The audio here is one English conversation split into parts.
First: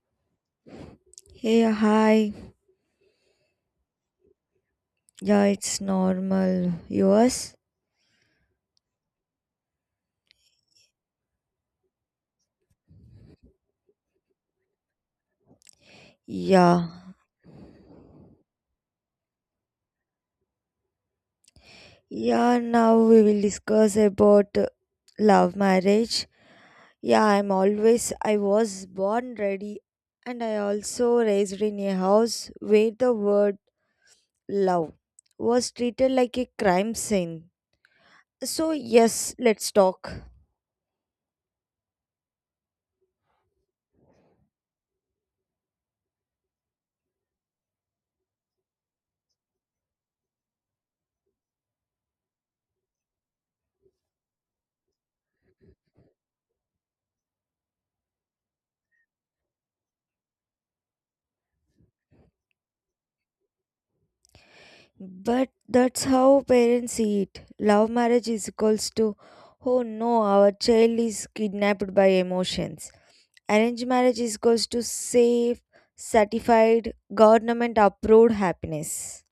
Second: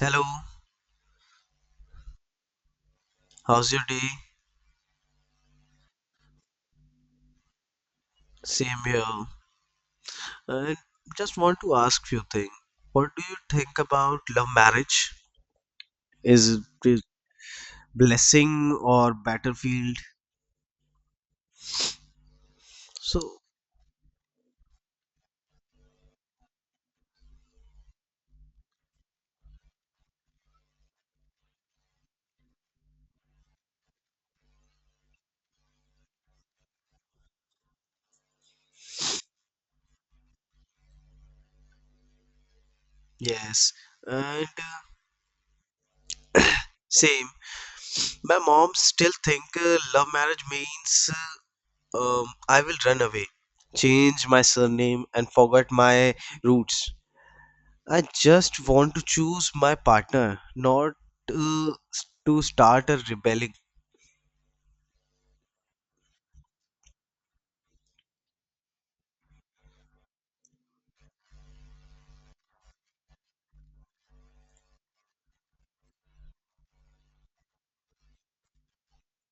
Hello, Hey, hi. how's your day? Yeah, it's normal. Yours? Same here. I just want to ask few things. What do you think about love marriage? Is Yeah. it blessing or battlefield? Yeah, now we So, will discuss about love marriage. I was born ready, and I also raised in a house where the word love was treated like a crime scene. So, yes, let's talk. yes. And same. My mom still think love marriage means I will run away, change my surname and forget my roots. I just want to choose my partner, not to start a rebelling. But that's how parents see it. Love marriage is equals to, oh no, our child is kidnapped by emotions. Arranged marriage is goes to safe, certified, government approved happiness.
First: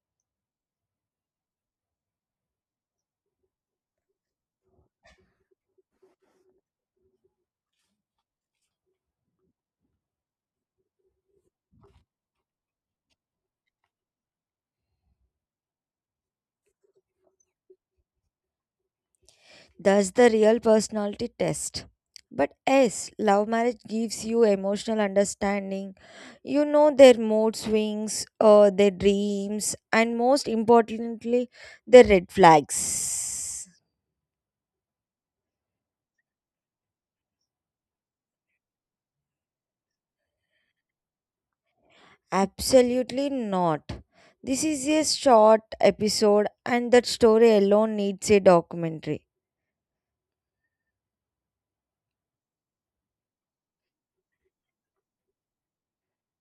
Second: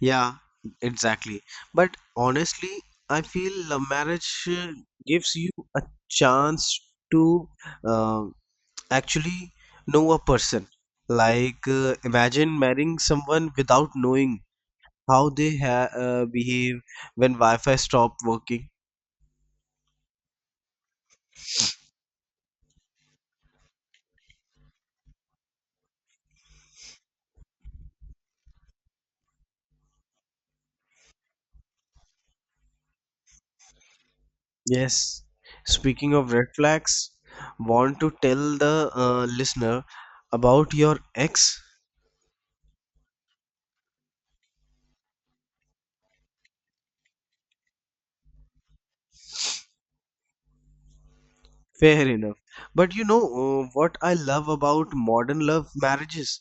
Yeah, exactly. But honestly, I feel love marriage gives you a chance to uh, actually know a person. Like, imagine marrying someone without knowing how they ha behave when Wi-Fi stopped working. That's the real personality test. But yes, love marriage gives you emotional understanding. You know their mood swings, their dreams, and most importantly, their red flags. Yes. Speaking of red flags, want to tell the listener about your ex? Absolutely not. This is a short episode, and that story alone needs a documentary. Fair enough. But you know what I love about modern love marriages?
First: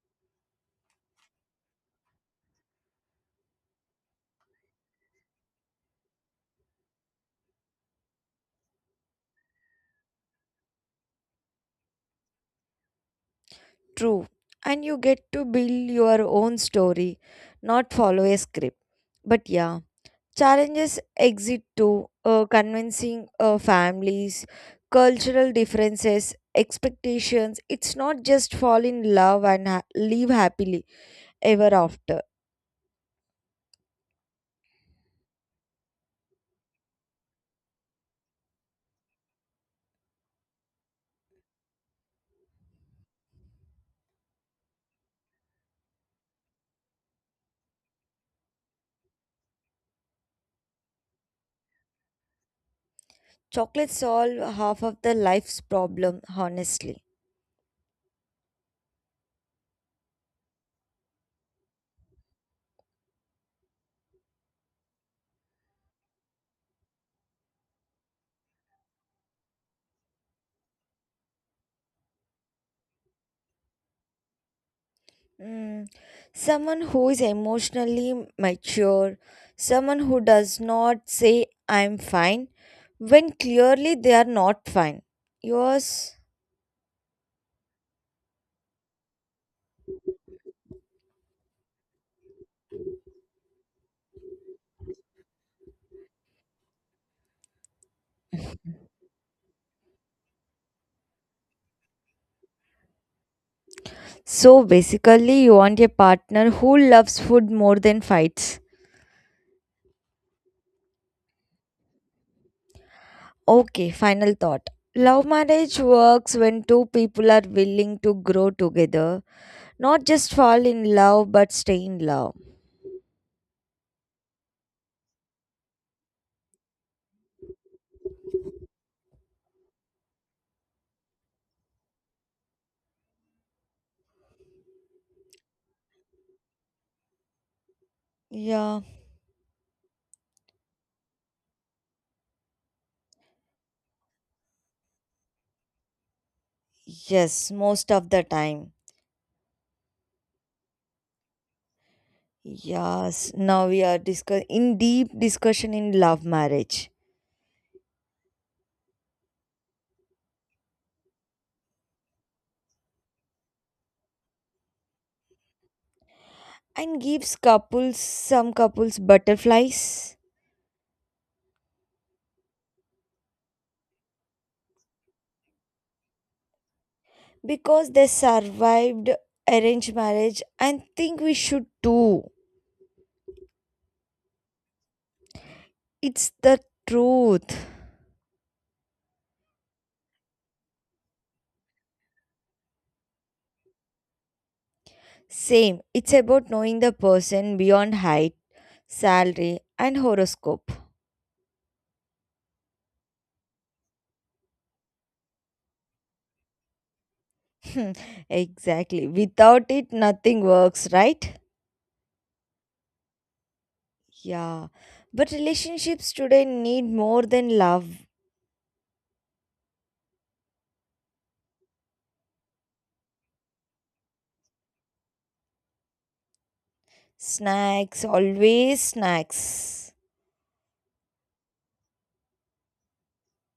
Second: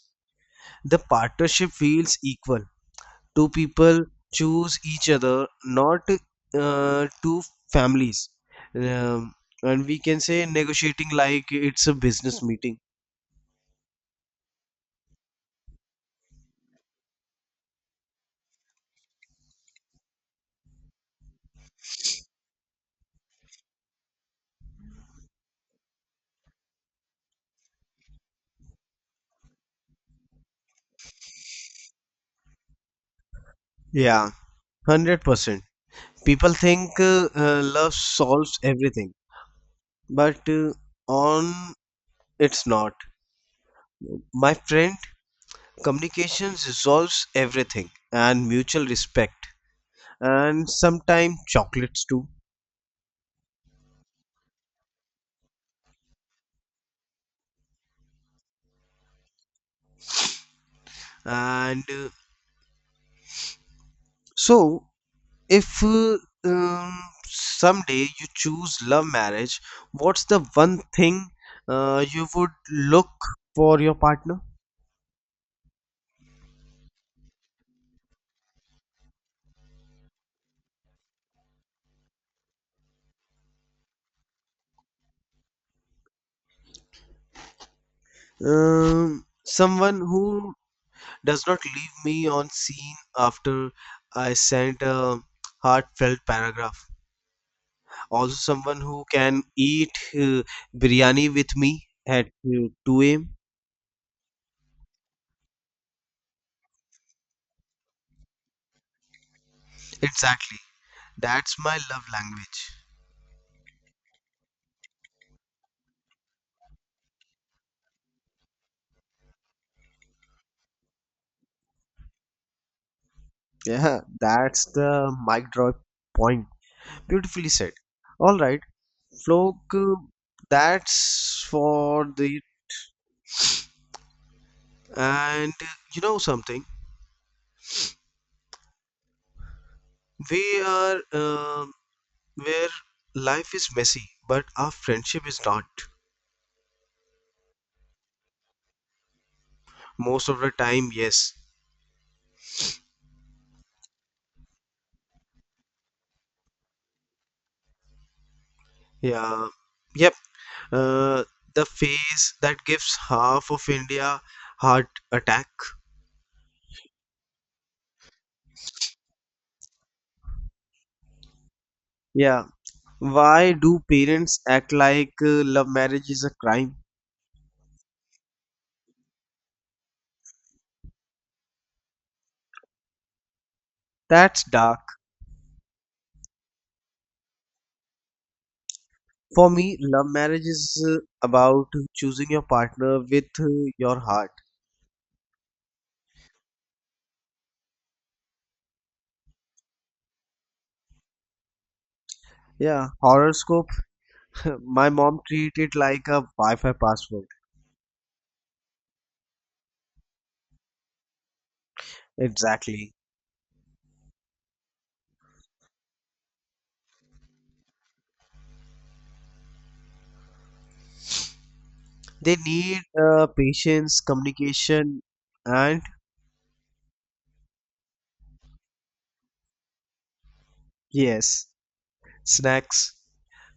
The partnership feels equal. Two people choose each other, not two families. Um, and we can say negotiating like it's a business meeting. True. And you get to build your own story, not follow a script. But yeah, challenges exit too. Convincing families, cultural differences, expectations. It's not just fall in love and live happily ever after. Yeah, 100%. People think love solves everything, but on it's not. My friend, communication resolves everything and mutual respect, and sometimes chocolates too. Chocolates solve half of the life's problem, honestly. And so if um, someday you choose love marriage, what's the one thing you would look for your partner? Mm, someone who is emotionally mature, someone who does not say, I'm fine, when clearly they are not fine. Yours. Someone who does not leave me on scene after I sent a heartfelt paragraph, also someone who can eat uh, biryani with me at 2 a.m. So basically, you want a partner who loves food more than fights. Exactly, that's my love language. Okay, final thought. Love marriage works when two people are willing to grow together, not just fall in love but stay in love. Yeah, that's the mic drop point. Beautifully said. All right, Flock, that's for the. And you know something? Yeah, We are where life is messy, but our friendship is not. yes, most of the time. Most of the time, yes. Yes, now we are discuss in deep discussion in love marriage, Yeah. Yep. Uh, the phase that gives half of India heart attack. and gives couples some couples butterflies Yeah. Why do parents act like love marriage is a crime? because they survived arranged marriage and think we should too. That's dark. It's the truth. For me, love marriage is about choosing your partner with your heart. Same. It's about knowing the person beyond height, salary and horoscope. Yeah, horoscope. My mom treat it like a Wi-Fi password. Hmm, exactly. Without it nothing works, right? Exactly. Yeah. But relationships today need more than love. They need patience, communication, and Snacks, always snacks. yes, snacks.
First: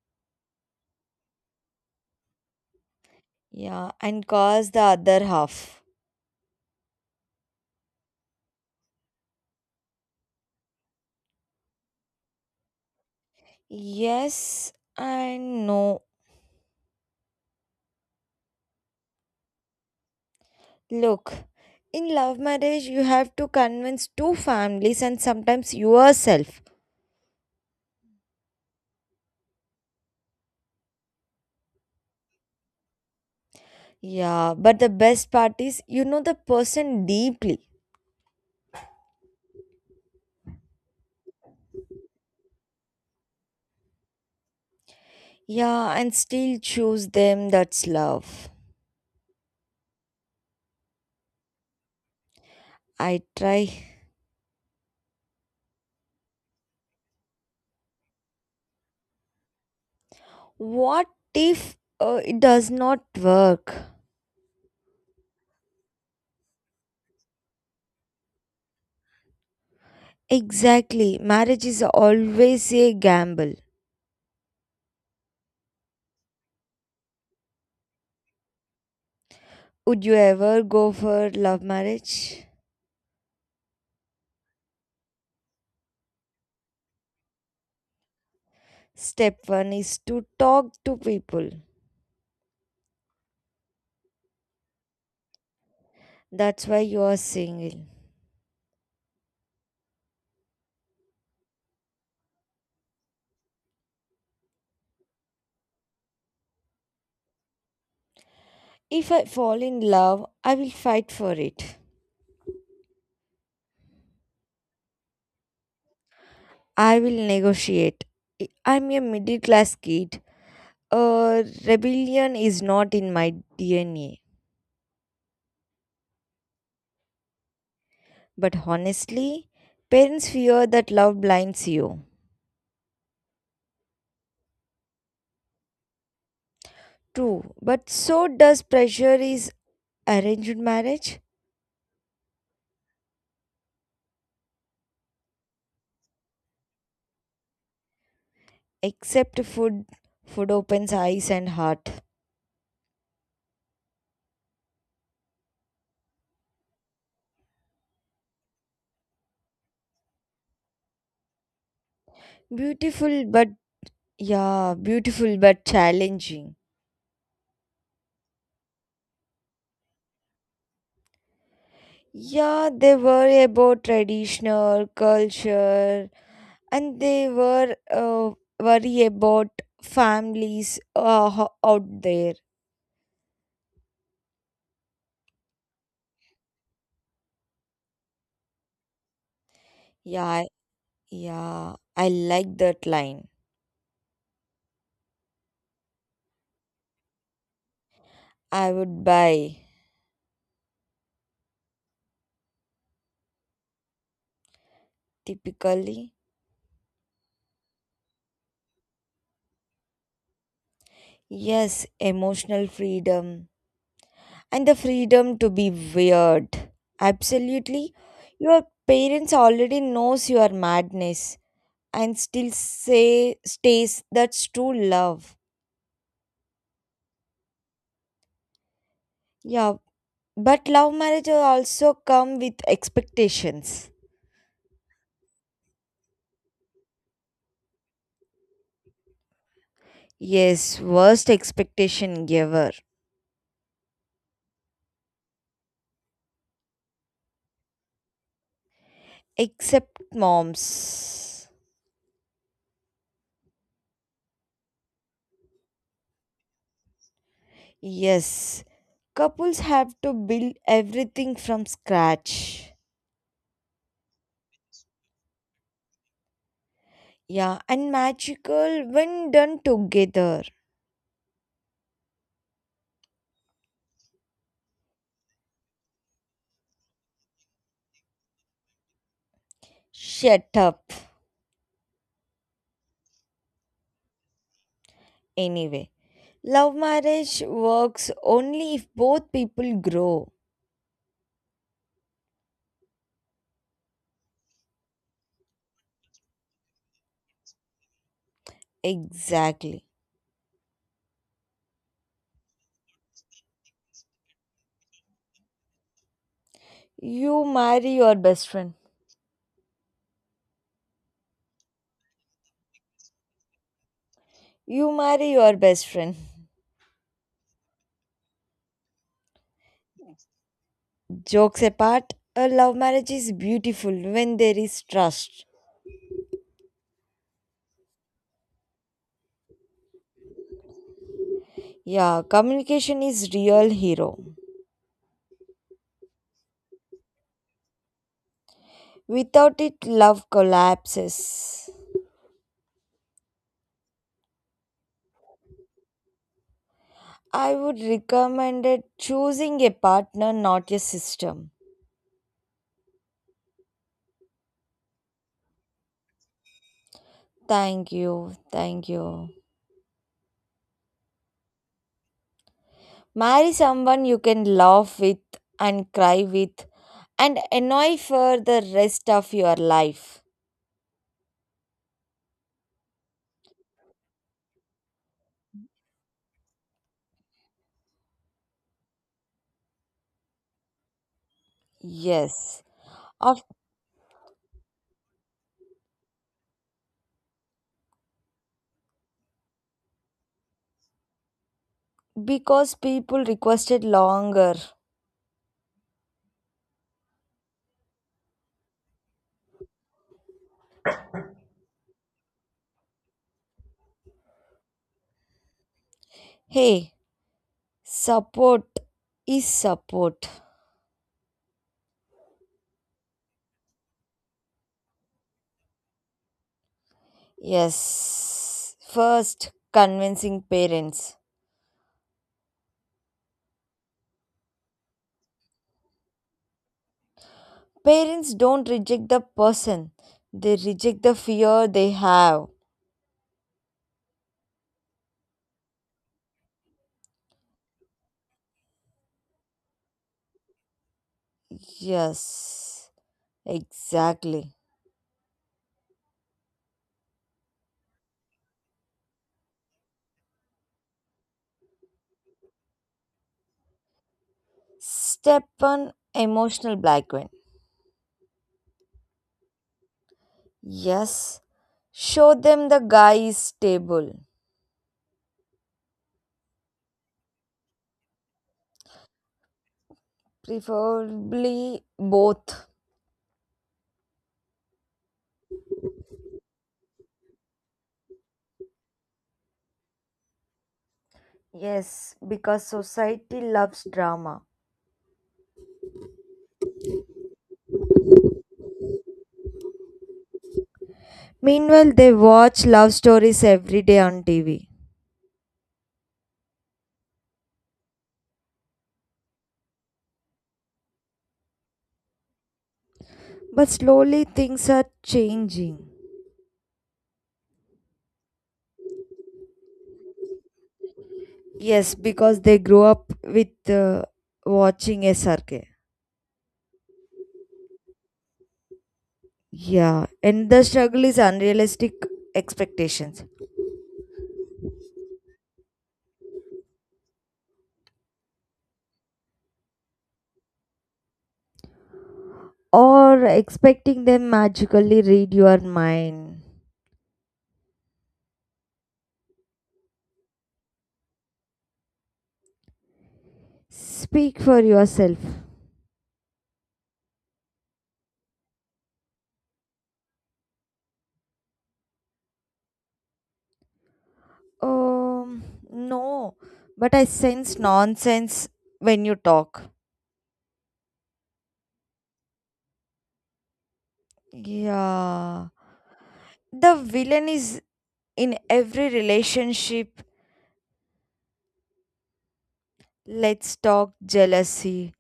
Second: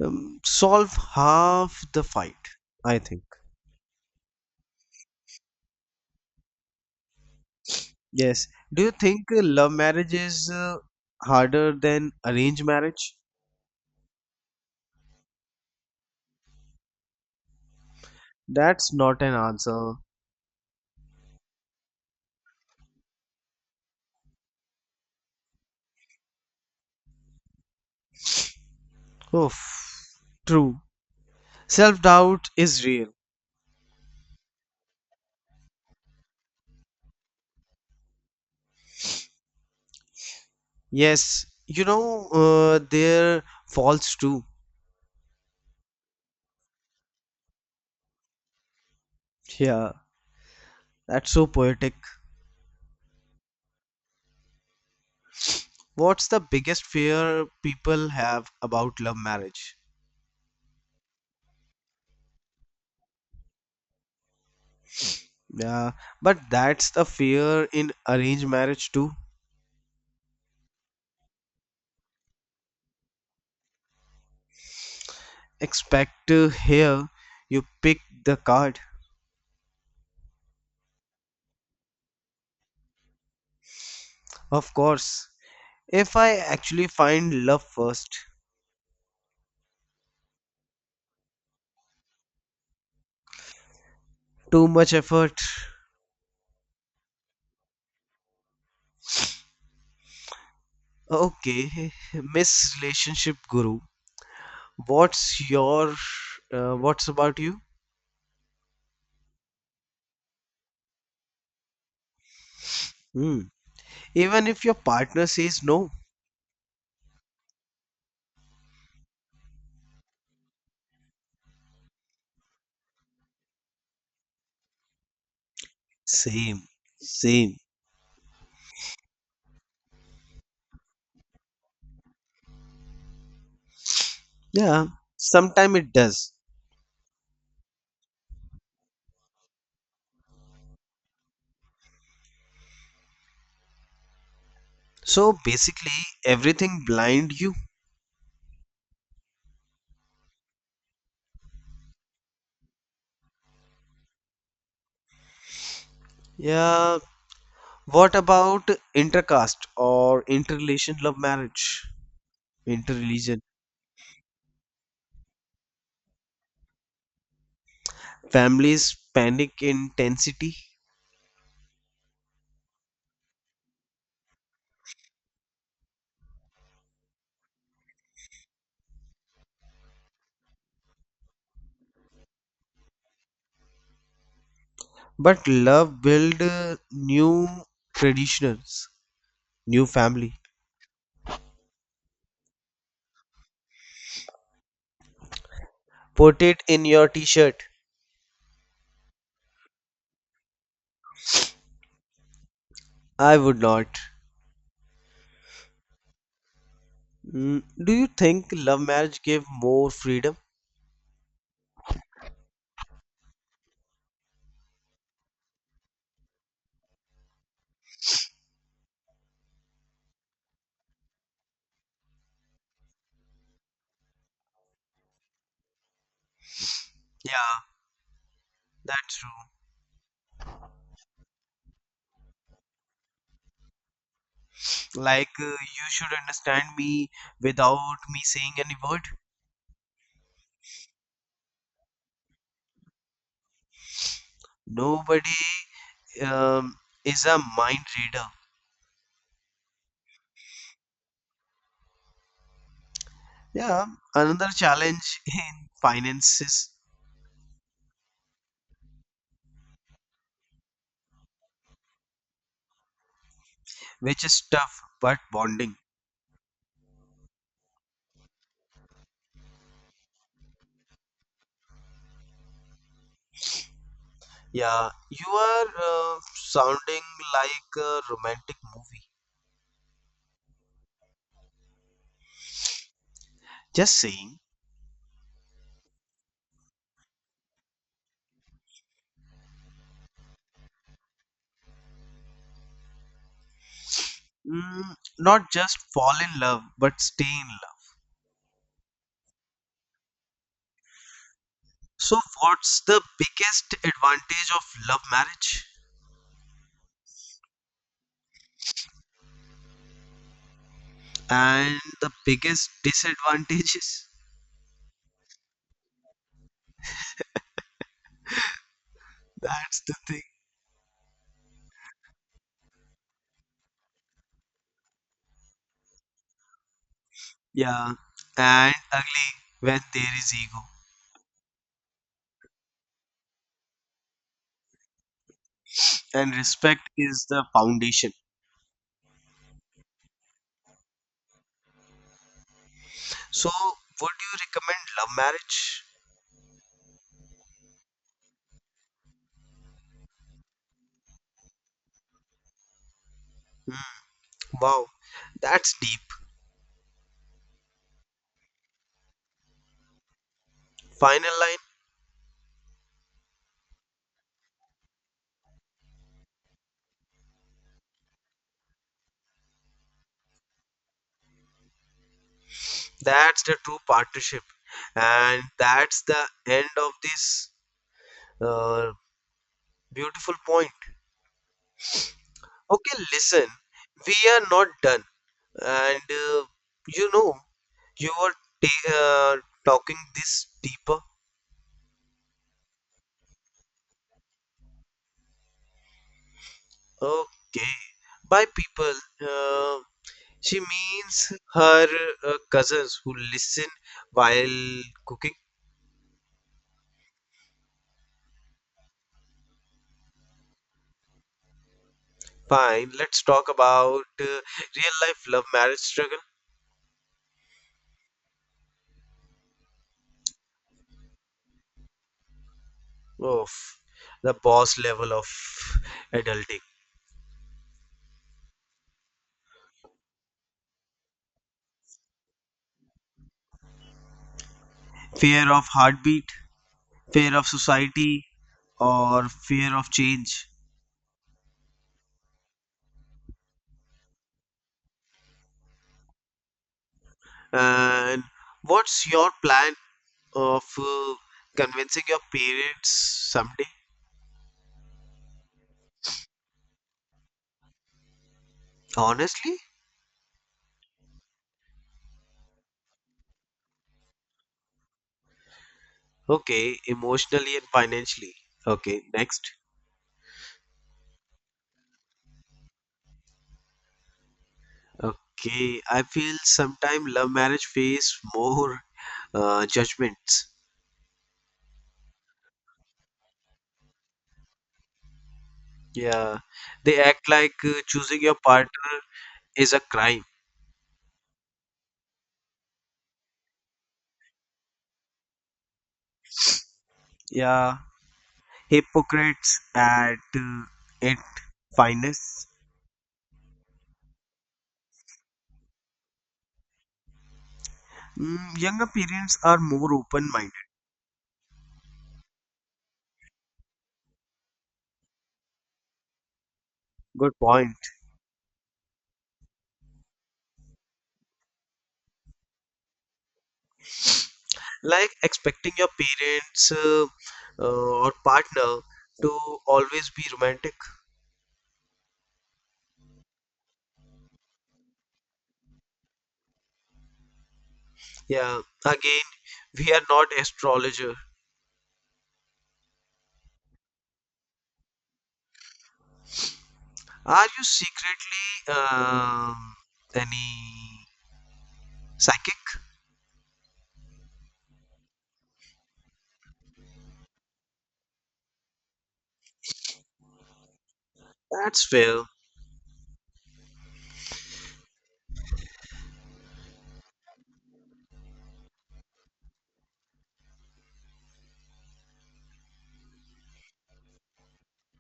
Solve half the fight, I think. Yeah, and cause the other half. Yes. Do you think love marriage is harder than arranged marriage? Yes and no. That's not an answer. Look, in love marriage, you have to convince two families and sometimes yourself. Oof. True. Self doubt is real. Yeah, but the best part is you know the person deeply. Yes, you know, they're false too. Yeah, and still choose them. That's love. Yeah, that's so poetic. I try. What's the biggest fear people have about love marriage? What if it does not work? Yeah, but that's the fear in arranged marriage too. Exactly. Marriage is always a gamble. Expect here you pick the card. Would you ever go for love marriage? Of course, if I actually find love first, Step one is to talk to people. too much effort. That's why you are single. Okay, Miss Relationship Guru, what's your, what's about you? If I fall in love, I will fight for it. Hmm. Even if your partner says no, I will negotiate. I- I'm a middle class kid. Uh, Rebellion is not in my DNA. same, same. But honestly, parents fear that love blinds you. Yeah, sometime it does. True, but so does pressure is arranged marriage. So basically, everything blind you. Except food, food opens eyes and heart. Yeah, what about intercaste or interrelation love marriage? Beautiful, Interreligion. but Yeah, beautiful but challenging. Families panic intensity, Yeah, they were about traditional culture, and they were worry about families out there. but love build new traditions, new family. Yeah, yeah, I like that line. Put it in your t-shirt. I would buy I would not. typically. Mm, do you think love marriage gave more freedom? Yes, emotional freedom and the freedom to be weird. Absolutely, your parents already knows your madness and still say stays, that's true love. Yeah. That's true. Yeah, but love marriage will also come with expectations. Like, you should understand me without me saying any word. Yes, worst expectation giver, Nobody um, is a mind reader. except moms. Yeah, another challenge in finances, Yes, couples have to build everything from scratch. which is tough but bonding. Yeah, and magical when done together. Yeah, you are sounding like a romantic movie. Shut up, Just saying, anyway, love marriage works only if both people grow. mm, not just fall in love, but stay in love. Exactly. So, what's the biggest advantage of love marriage? You marry your best friend. And the biggest disadvantage is You marry your best friend. that's the thing. Jokes apart, a love marriage is beautiful when there is trust. Yeah. And ugly when there is ego. Yeah, communication is real hero. And respect is the foundation. Without it, love collapses. So, would you recommend love marriage? I would recommend it choosing a partner, not a system. Hmm, wow, that's deep. Thank you, thank you. Final line. Marry someone you can laugh with and cry with and annoy for the rest of your life. That's the true partnership. And that's the end of this uh, beautiful point. Yes. Okay, listen, we are not done. And you know, you're ta- uh, talking this deeper? Because people requested longer. Okay. By people, uh, she means her cousins who listen while cooking. Hey, support is support. Fine, let's talk about real life love marriage struggle. Yes. First, convincing parents. Of the boss level of adulting. Parents don't reject the person, they reject the fear they have. Fear of heartbeat, fear of society, or fear of change. Yes, exactly. And what's your plan of convincing your parents someday? Step on emotional blackmail. Honestly? Yes, show them the guy is stable, Okay, emotionally and financially. Okay, next. preferably both. Okay, I feel sometime love marriage face more judgments. Yes, because society loves drama. Yeah, they act like choosing your partner is a crime. Meanwhile, they watch love stories every day on TV. Yeah, hypocrites at its finest. But slowly things are changing. Mm, younger parents are more open minded. Yes, because they grow up with watching SRK. Good point. Yeah, and the struggle is unrealistic expectations, Like expecting your parents or partner to always be romantic. or expecting them magically read your mind. Yeah, again, we are not astrologer. Speak for yourself. Are you secretly any psychic? Um, no, but I sense nonsense when you talk. That's fair, Yeah. The villain is in every relationship. Let's talk jealousy.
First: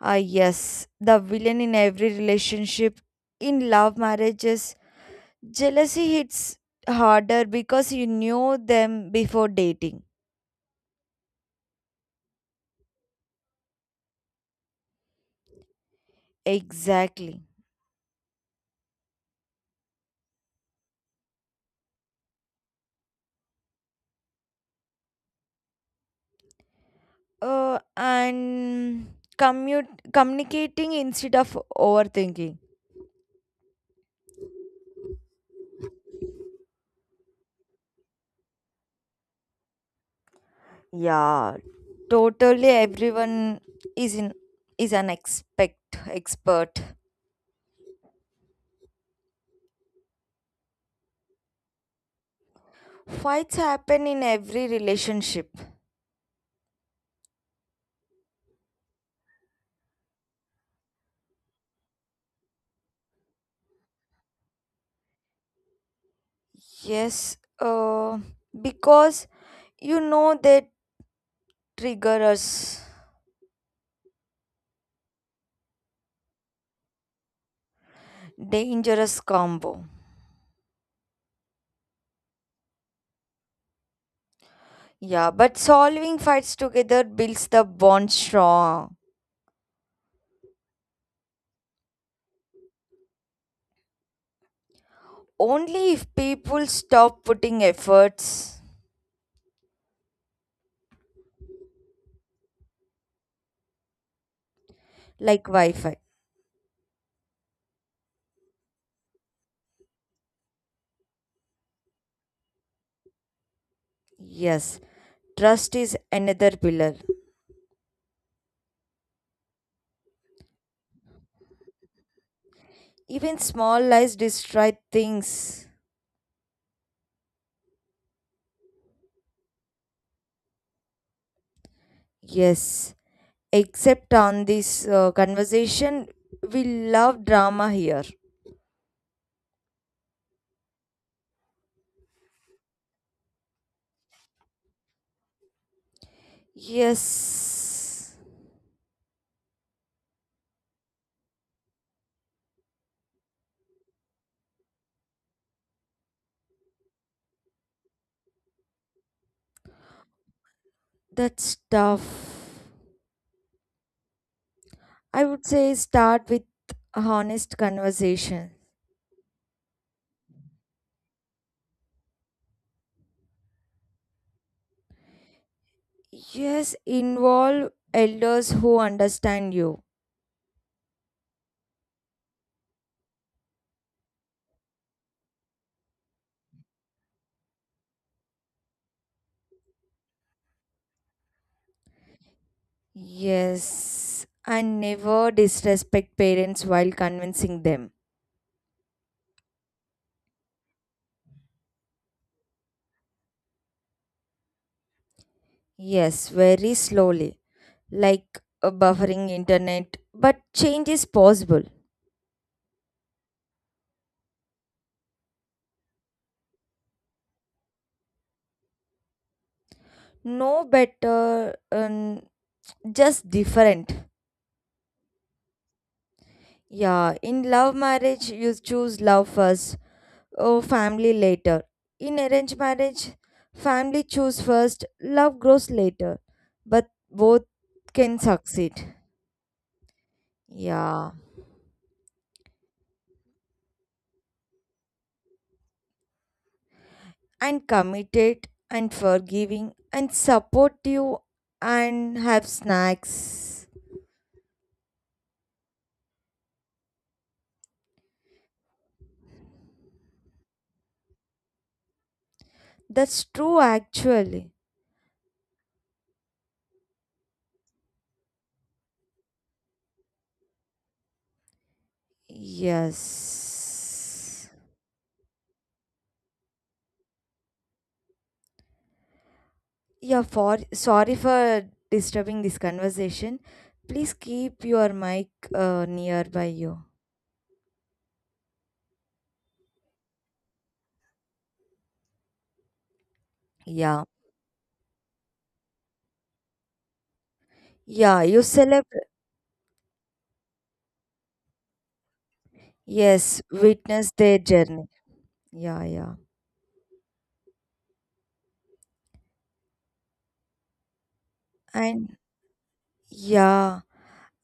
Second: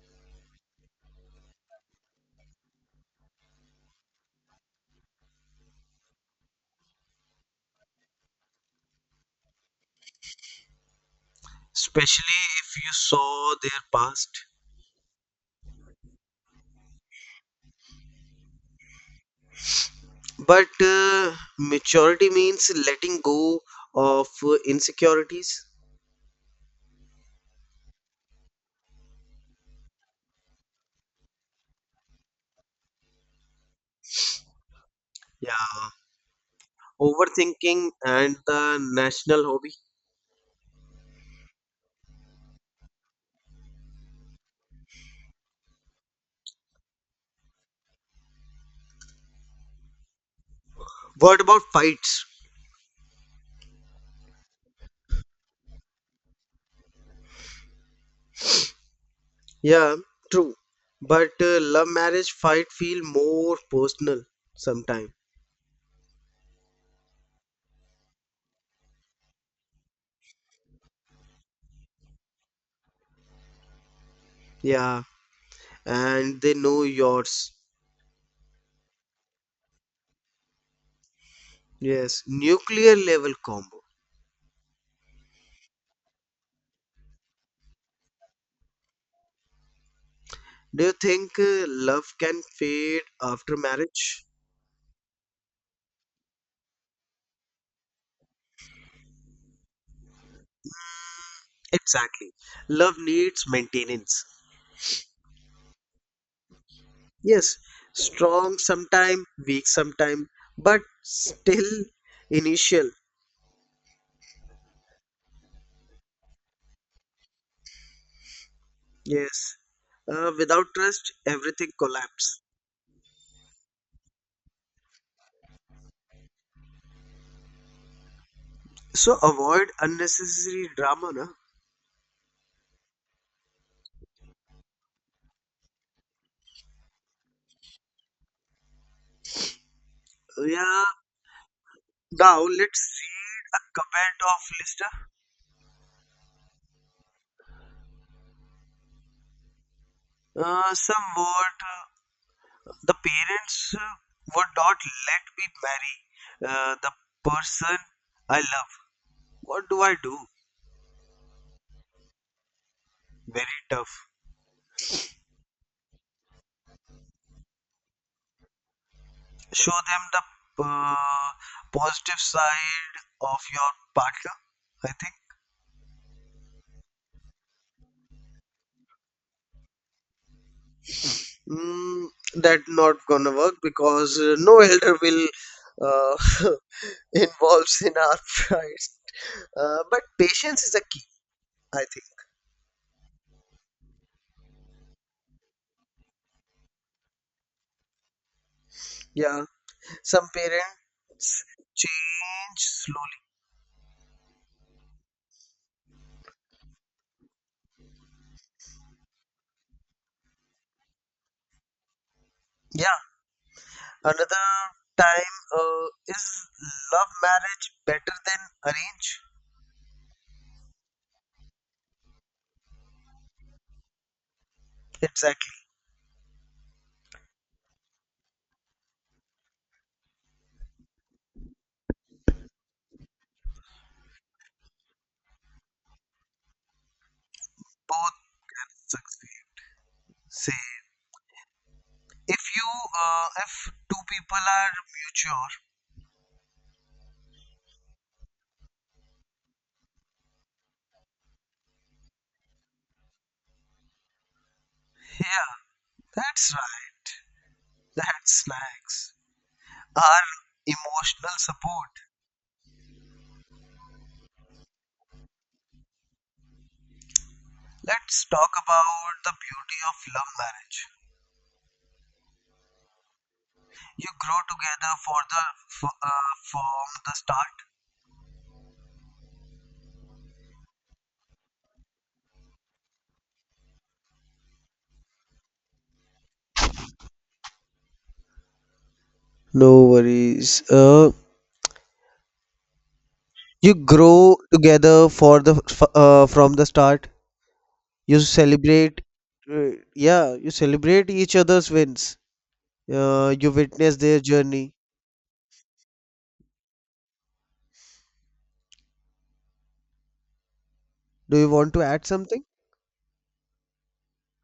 Ah, yes. The villain in every relationship, in love marriages, jealousy hits harder because you knew them before dating. especially if you saw their past. Exactly. But maturity means letting go of insecurities. And commute, communicating instead of overthinking. Yeah, overthinking and the national hobby. Yeah, totally everyone is in is an expect expert. What about fights? Fights happen in every relationship. Yeah, true. But love marriage fight feel more personal sometime. Yes, because you know they trigger us. Yeah, and they know yours. Dangerous combo. Yes, nuclear level combo. Yeah, but solving fights together builds the bond strong. Do you think love can fade after marriage? Only if people stop putting efforts, Exactly. Love needs maintenance. like Wi Fi. Yes, strong sometime, weak sometime, but still initial. Yes, trust is another pillar. Yes. Without trust, everything collapse. Even small lies destroy things. So avoid unnecessary drama, na? Yes, except on this conversation, we love drama here. Yeah, now let's see a comment of listener. Yes, Uh, somewhat, uh, the parents would not let me marry the person I love. What do I do? that's tough. Very tough. I would say start with honest conversation. Show them the positive side of your partner, I think. Yes, involve elders who understand you. Mm, that not gonna work because no elder will uh, involves in our fights. But patience is a key, I think. Yes, and never disrespect parents while convincing them. Yeah. Some parents change slowly. Yes, very slowly, like a buffering internet, but change is possible. Yeah. Another time is love marriage better than arrange? No better, just different. Exactly. Yeah, in love marriage, you choose love first, or family later. In arranged marriage, family choose first, love grows later. But both Both can can succeed. succeed. Say Yeah, if you if two people are mature, and committed, and forgiving, and supportive, and have snacks. yeah, that's right. That's nice. Our emotional support. That's true, actually. Let's talk about the beauty of love marriage. You grow Yes. together for the f- uh, from the start. Yeah, for sorry for disturbing this conversation. Please keep your mic nearby you. No worries. Uh, you Yeah. grow together for the f- uh, from the start. You Yeah, you celebrate. celebrate. Uh, yeah, you celebrate each other's wins. Yes, You witness witness their their journey. journey. Yeah, yeah. Do you want to add And something? yeah,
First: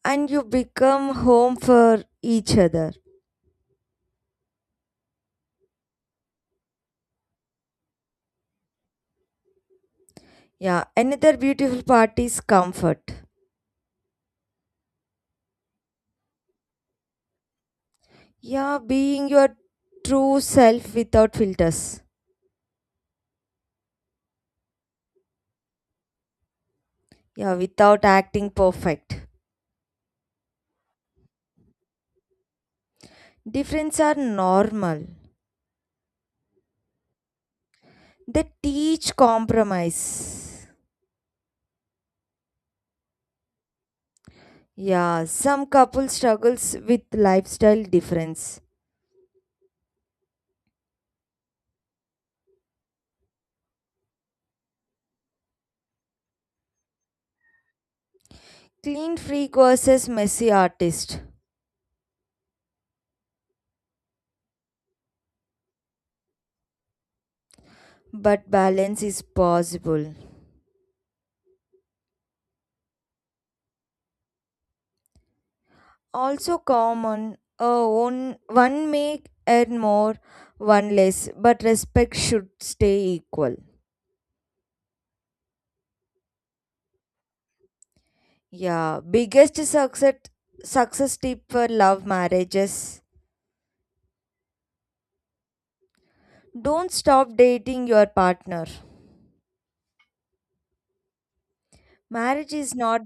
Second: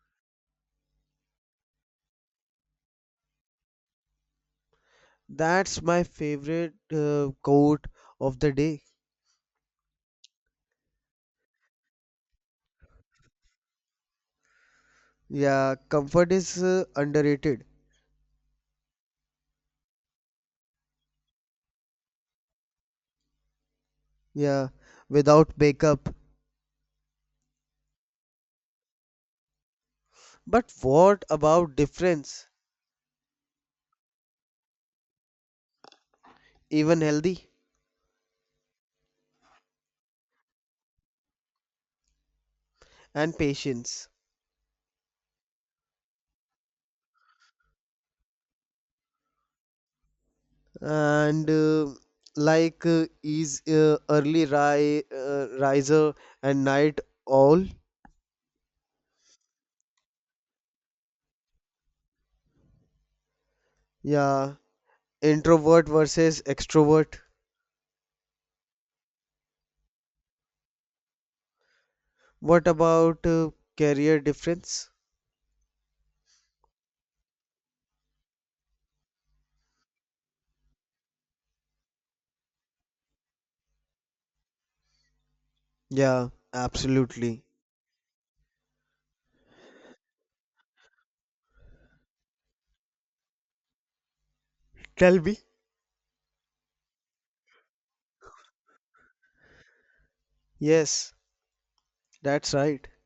and you become home for each other. That's my favorite quote of the day. Yeah, another beautiful part is comfort. Yeah, comfort is underrated. Yeah, being your true self without filters. Yeah, without makeup. Yeah, without acting perfect. But what about difference? Difference are normal. Even healthy? They teach compromise. And patience Yeah, some couple struggles with lifestyle difference. and like is early riser and night owl. Clean freak versus messy artist. Yeah, introvert versus extrovert. But balance is possible. What about career difference? Also common, one may earn more, one less, but respect should stay equal. Yeah, absolutely. Yeah, biggest success tip for love marriages. Tell me. Don't stop dating your partner. Yes, Marriage that's is right. not,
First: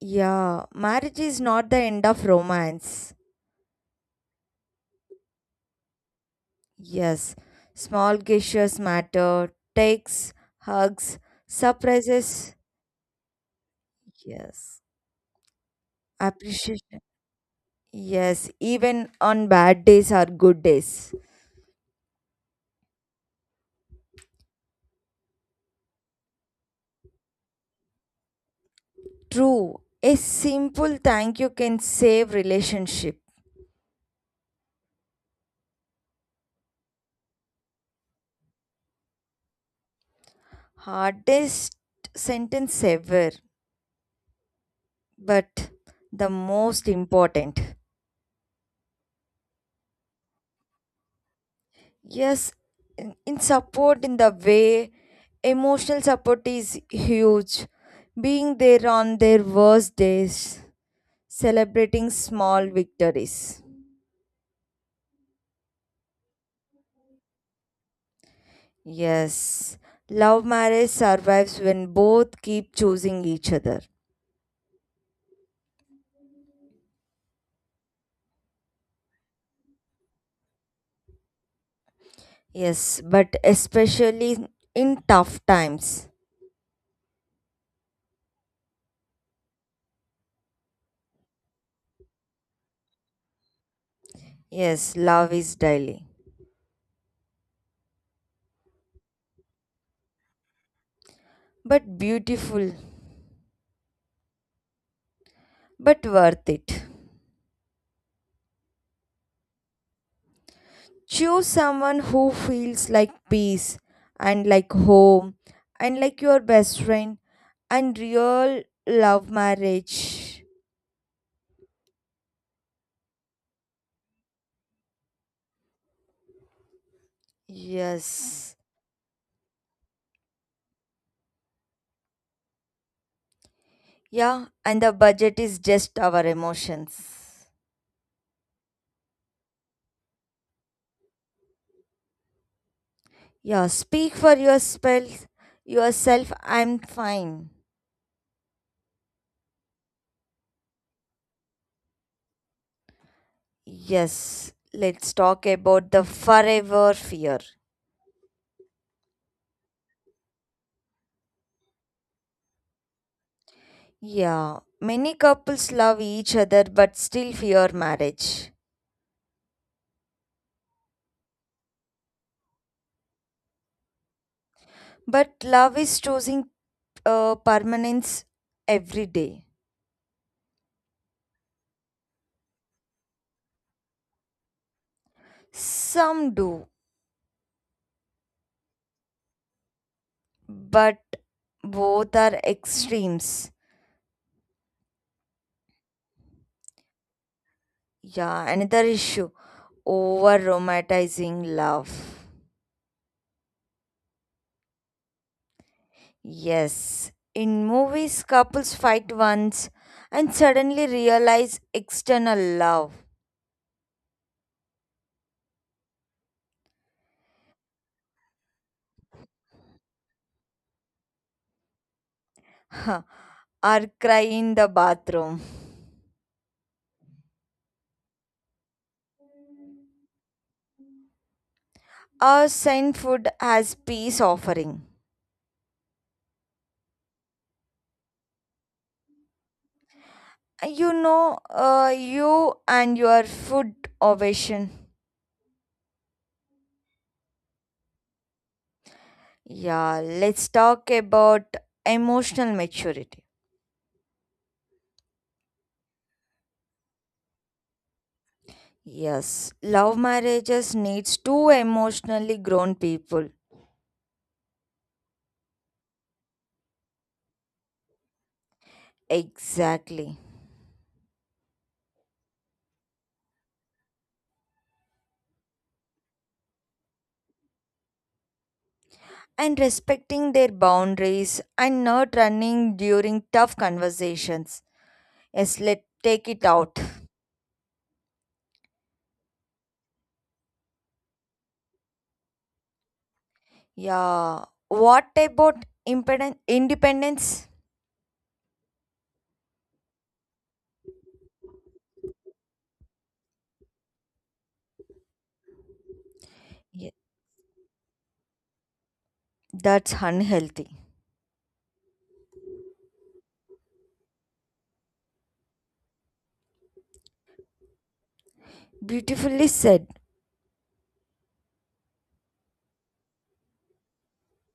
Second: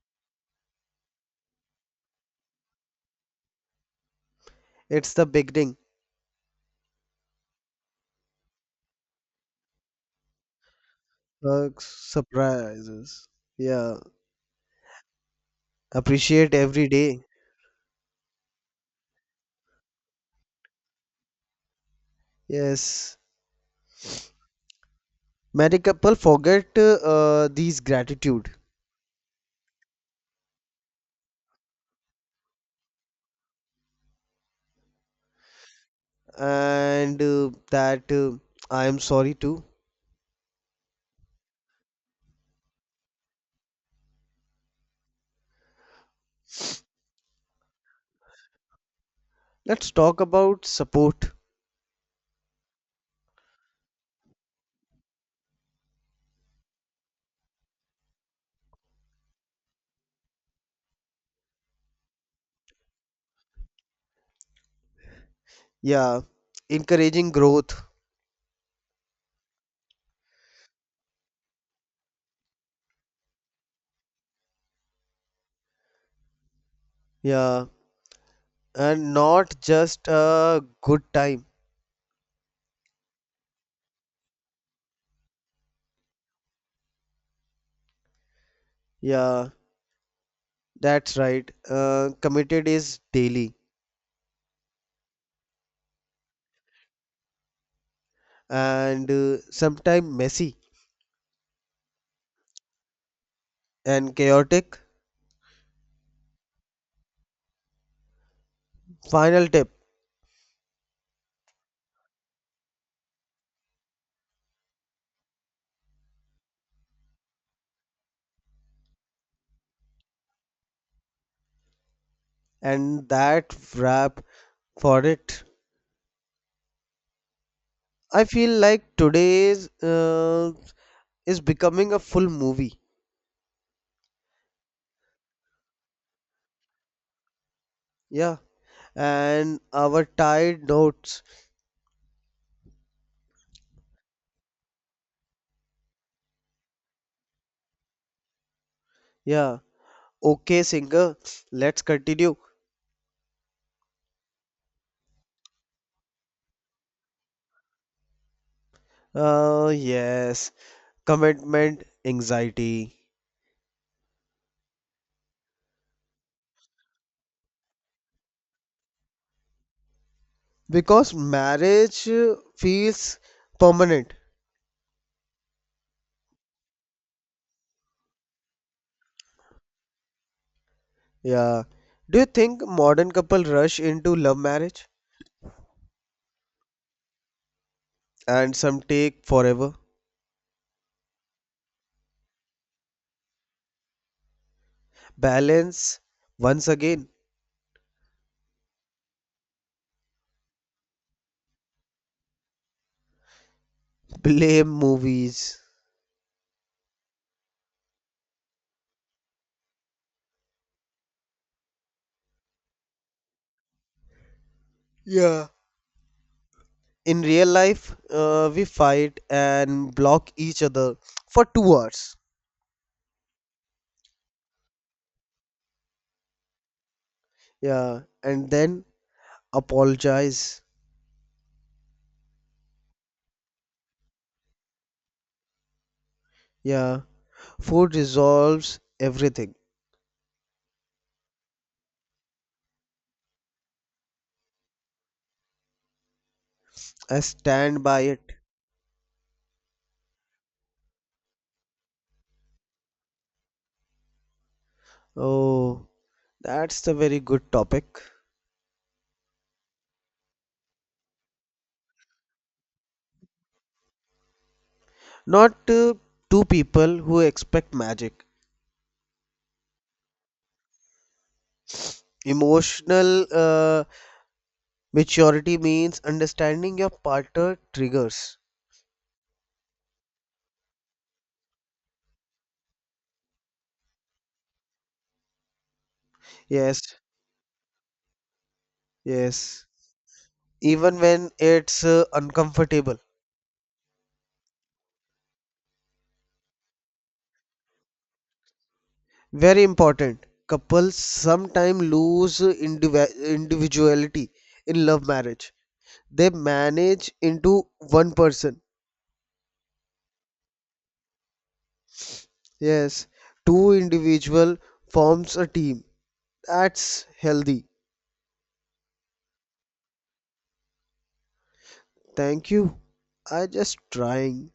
yeah, marriage is not the end of romance. It's the beginning. Yes, small gestures matter. Texts, hugs, Bugs, surprises, surprises, yeah, yes, appreciate every appreciation, day. yes, even on bad days are good days. Yes, many couple forget these gratitude. True, a simple thank you can save relationship. And that I am sorry too. Hardest sentence ever, but the most important. Let's talk about support. Yes, in support in the way emotional support is huge. Being there on their worst days, celebrating small victories. Yeah, encouraging growth. Yes, love marriage survives when both keep choosing each other. Yeah, and not just a good time. Yes, but especially in tough times. Yeah, that's right. Committed is daily, Yes, love is daily, and sometimes messy but beautiful, and chaotic. but worth it. Final tip, Choose someone who feels like peace, and like home, and like your best friend, and real love marriage. and that wrap for it. I feel Yes. like today's is becoming a full movie. Yeah, and the budget is just our emotions. Yeah, and our tired notes. Yeah, speak for yourself. Yourself, I'm fine. Yeah. Okay, singer. Let's continue. Yes, let's talk about the forever fear. Yes. Commitment anxiety. Yeah, many couples love each other but still fear marriage. Because marriage feels permanent. But love is choosing permanence every day. Yeah. Do you think modern couple rush into love marriage? Some do, And some take forever. but both are extremes. Balance. Once again, Yeah, another issue over romanticizing love. blame movies. Yes, in movies, couples fight once and suddenly realize external love. Yeah. In real life, we fight and block each other for 2 hours. Huh, or cry in the bathroom. Yeah. And then apologize. Or send food as peace offering. Yeah, food resolves everything. You know, you and your food ovation. I stand by it. Yeah, let's talk about emotional maturity. Oh, that's a very good topic. Yes, love marriages needs two emotionally grown people. Not two people who expect magic. Exactly. Emotional maturity means understanding your partner triggers. And respecting their boundaries and not running during tough conversations. Yes, let's take it out. Yes, yes. Even when it's uncomfortable. Yeah, what about independence? Very important. Couples sometimes lose individuality in love marriage. They Yeah, manage into one person. that's unhealthy. Yes, two individual forms a team. That's healthy. Beautifully said. Thank you. I just trying.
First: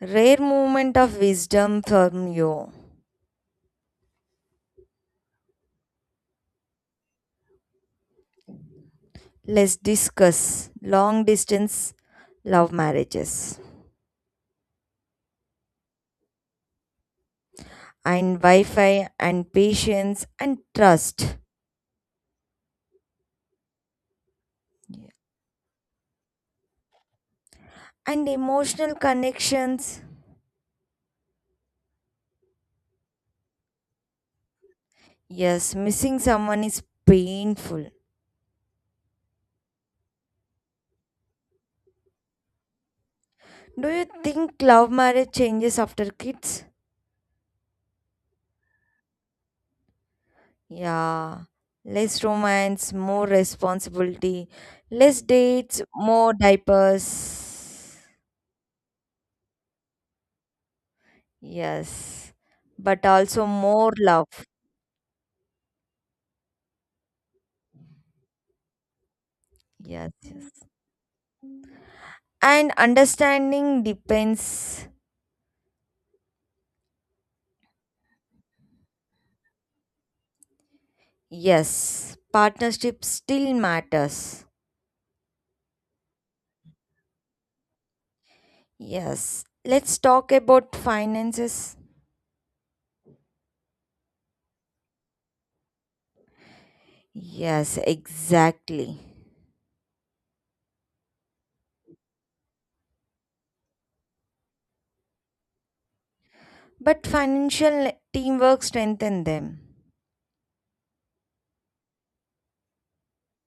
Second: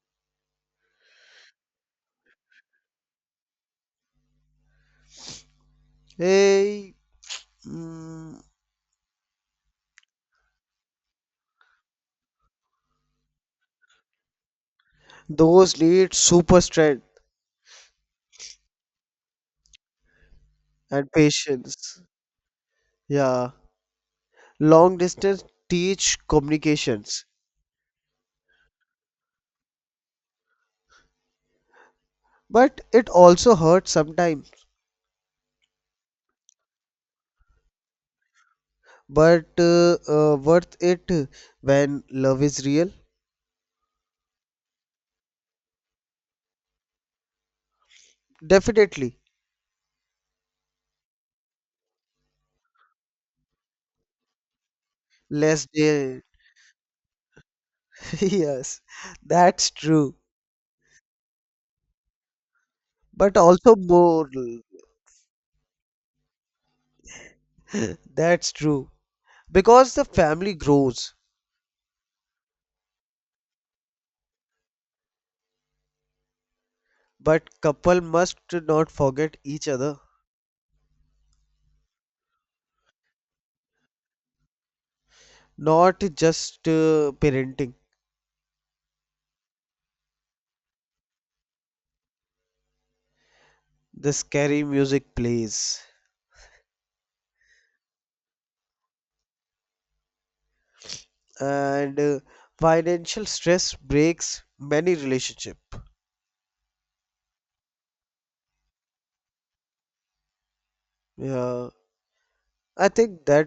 Rare moment of wisdom from you. Hey, mm, Let's discuss long distance love marriages those need super strength and Wi Fi and patience and and trust patience. Yeah, long distance teach communications, and emotional connections. but it also hurts sometimes. Yes, missing someone is painful. But worth it when love is real. Do you think love marriage changes after kids? Definitely Yeah. Less romance, more responsibility, less less dates, day. more diapers. Yes, that's true. Yes. But But also also more more love. that's true. Because the Yes, family yes. grows, And understanding depends. but couple must not forget each other. Yes, partnership still matters. Not just parenting. Yes, let's talk about finances. The scary music plays, Yes, exactly. and financial stress breaks many relationship. But financial teamwork strengthen them. Yeah, I think that.